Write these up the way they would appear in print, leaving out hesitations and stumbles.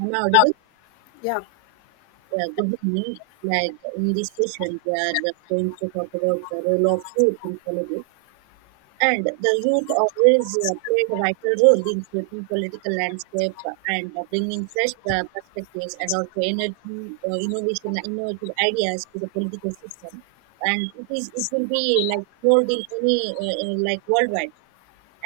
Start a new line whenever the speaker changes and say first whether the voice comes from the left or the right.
right: Am I audible?
left: Yeah,
right: Yeah, good evening. Like in this session, we are going to talk about the role of youth in politics. And the youth always played a vital role in shaping political landscape and bringing fresh perspectives and also energy, innovation, innovative ideas to the political system. And it will be like world in any like worldwide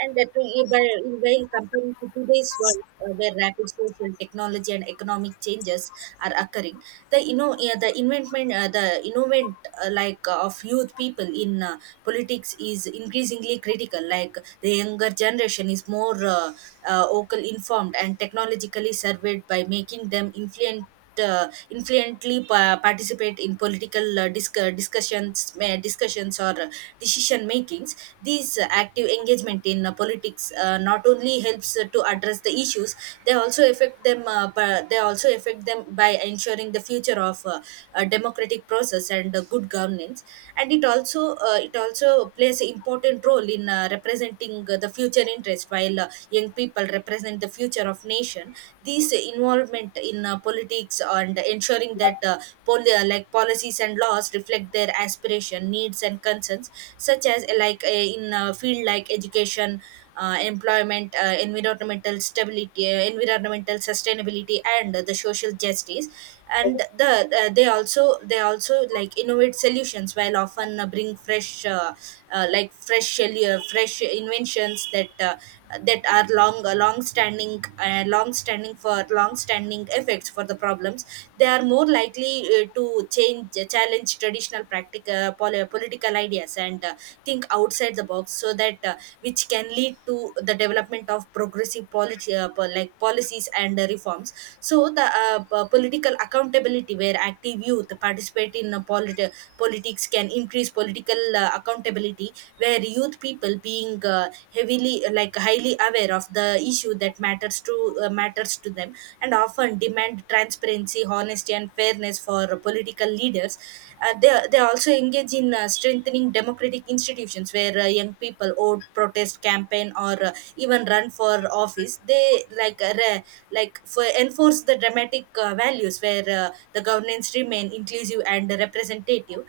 right: and that will invail comparing to today's world where rapid social technology and economic changes are occurring, the you know yeah, the investment, the innovate, of youth people in politics is increasingly critical. Like the younger generation is more vocal, informed and technologically surveyed, by making them influently participate in political discussions or decision makings. This active engagement in politics not only helps to address the issues they also affect them by ensuring the future of a democratic process and good governance. And it also plays an important role in representing the future interests interest while young people represent the future of nation. This involvement in politics and ensuring that like policies and laws reflect their aspiration needs and concerns, such as in a field like education, employment, environmental sustainability and the social justice. And the they also They also like innovate solutions while often bring fresh like fresh fresh inventions that are long standing effects for the problems. They are more likely to change challenge traditional practical political ideas and think outside the box so that which can lead to the development of progressive like policies and reforms. So political accountability, where active youth participate in politics, can increase political accountability, where youth people being heavily like highly aware of the issue that matters to them, and often demand transparency, honesty, and fairness awareness for political leaders. They also engage in strengthening democratic institutions where young people vote, protest, campaign, or even run for office. They for enforce the dramatic values where the governance remain inclusive and representative.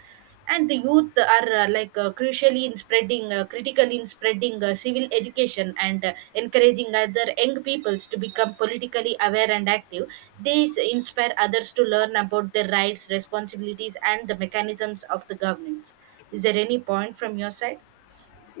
right: And the youth are like crucially in spreading critically in spreading civil education and encouraging other young peoples to become politically aware and active. These inspire others to learn about their rights, responsibilities and the mechanisms of the governance. Is there any point from your side?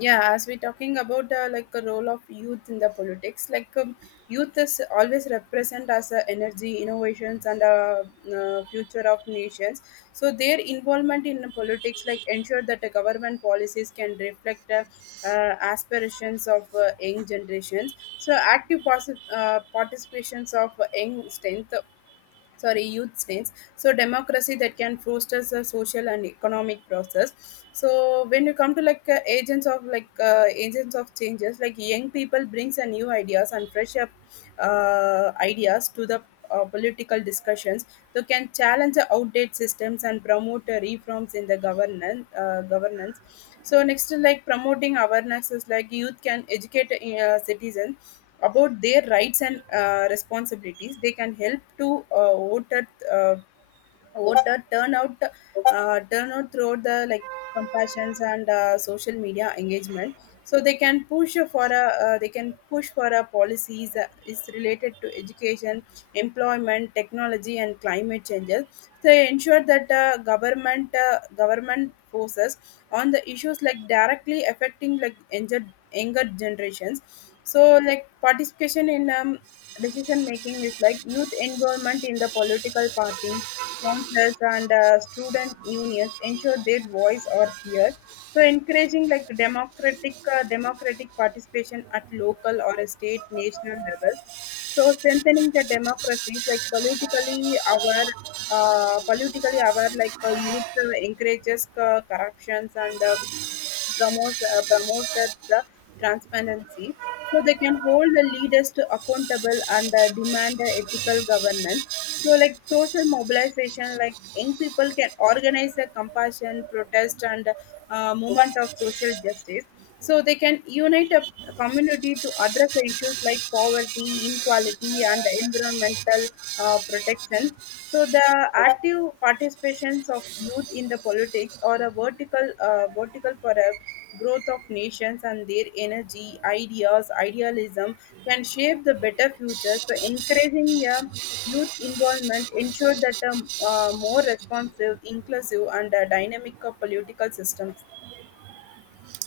left: yeah, as we're talking about like the role of youth in the politics, like youth is always represent as energy, innovations, and future of nations. So their involvement in politics, like, ensure that the government policies can reflect aspirations of young generations. So active participations of young strength, sorry, youth states, so democracy that can foster the social and economic process. So when you come to like agents of like agents of changes, like young people brings a new ideas and fresh up ideas to the political discussions, so can challenge the outdated systems and promote reforms in the governance. So next, like promoting awareness is like youth can educate citizens about their rights and responsibilities. They can help to voter voter turn out throughout the like compassions and social media engagement. So they can push for a they can push for a policies is related to education, employment, technology, and climate changes. They ensure that government government forces on the issues like directly affecting like younger generations. So like participation in decision making is like youth involvement in the political parties, councils, and student unions ensure their voice are heard. So encouraging like democratic participation at local or a state national level. So strengthening the democracies, like politically aware, like youth encourages corruptions and promotes promoted the transparency. So they can hold the leaders to accountable and demand ethical governance. So like social mobilization, like young people can organize a compassion, protest, and movement of social justice. So they can unite a the community to address the issues like poverty, inequality, and environmental protection. So the active participations of youth in the politics are a vertical for a growth of nations, and their energy, ideas, idealism can shape the better future. So encouraging a youth involvement ensure that a more responsive, inclusive, and dynamic political systems.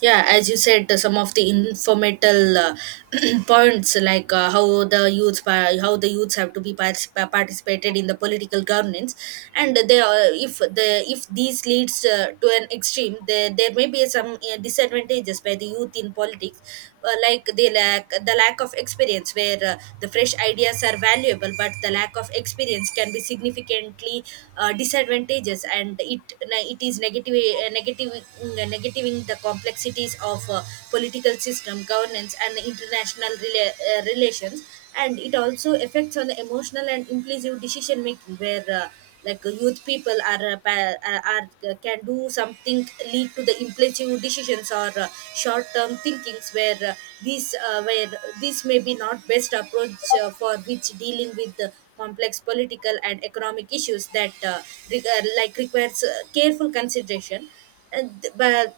right: Yeah, as you said some of the informational points like how the youths have to be participated in the political governance. And they are, if these leads to an extreme, there may be some disadvantages by the youth in politics. Like they lack the Lack of experience, where the fresh ideas are valuable but the lack of experience can be significantly disadvantageous, and it is negative negative negativing the complexities of political system, governance, and international relations. And it also affects on the emotional and impulsive decision making, where youth people are, can do something, lead to the impulsive decisions or short-term thinkings where these where this may be not best approach for which dealing with the complex political and economic issues that like requires careful consideration. And but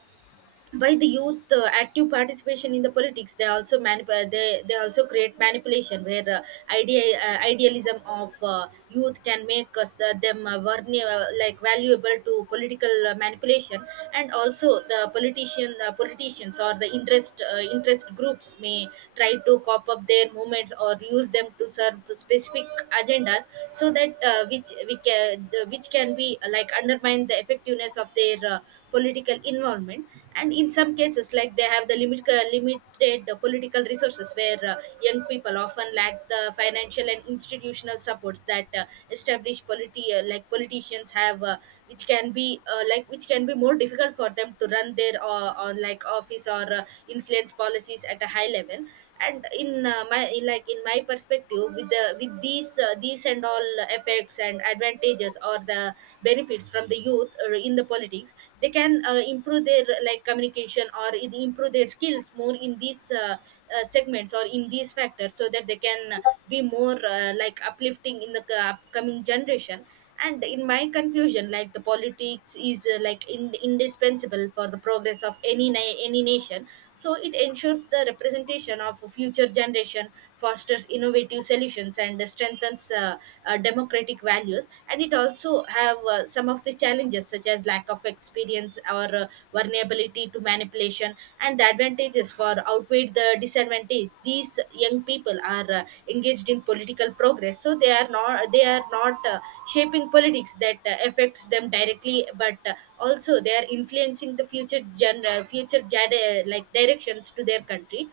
right: By the youth, active participation in the politics, they also create manipulation where idealism of youth can make us them valuable to political manipulation. And also the politicians or the interest groups may try to cop up their movements or use them to serve specific agendas, so that which can be undermine the effectiveness of their political involvement. And in some cases, like they have the limited political resources, where young people often lack the financial and institutional supports that established politicians have, which can be more difficult for them to run their on like office or influence policies at a high level. And in my perspective, with these and all effects, risks and advantages or the benefits from the youth in the politics, they can improve their like communication or improve their skills more in these segments or in these factors, so that they can be more like uplifting in the upcoming generation. And in my conclusion, like the politics is indispensable for the progress of any nation. So it ensures the representation of future generation, fosters innovative solutions and strengthens democratic values, and it also have some of the challenges such as lack of experience or vulnerability to manipulation. And the advantages for outweigh the disadvantage. These young people are engaged in political progress, so they are not shaping politics that affects them directly but also they are influencing the future directions to their country.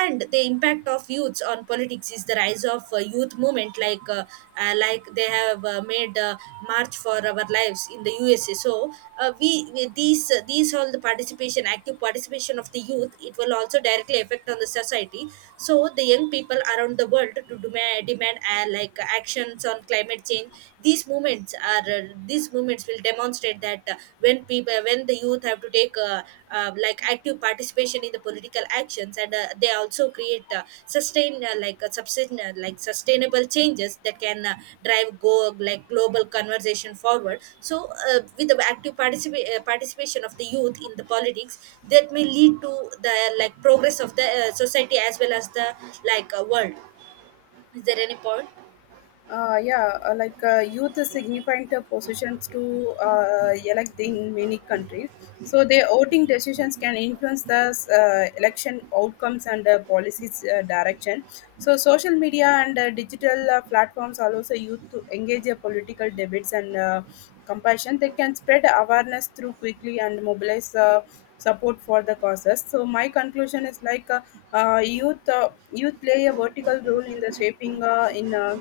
right: And the impact of youths on politics is the rise of youth movement, like they have made march for our lives in the USA. So we these all the participation, active participation of the youth, it will also directly affect on the society. So the young people around the world to demand actions on climate change. These movements are, these movements will demonstrate that when people, when the youth have to take active participation in the political actions. And they also create sustain like a sustain like sustainable changes that can drive go like global conversation forward. So with the active participation of the youth in the politics, that may lead to the progress of the society as well as the world. Is there any point?
left: Yeah, like youth is significant positions to elect in many countries. So their voting decisions can influence the election outcomes and policies direction. So social media and digital platforms allows the youth to engage in political debates and compassion. They can spread awareness through quickly and mobilize support for the causes. So my conclusion is like youth youth play a vertical role in the shaping in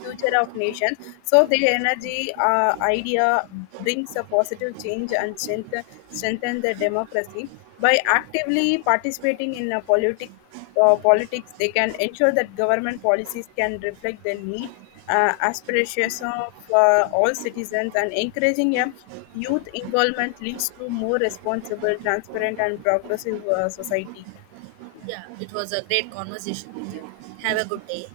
left: future of nations. So their energy idea brings a positive change and strengthen the democracy. By actively participating in a politic, politics, they can ensure that government policies can reflect the need, aspirations of all citizens, and encouraging a youth involvement leads to more responsible, transparent, and progressive society. Yeah,
right: Yeah, it was a great conversation with
left: yeah.
right: you. Have
left: Thank
right: a good
left: you.
right: day.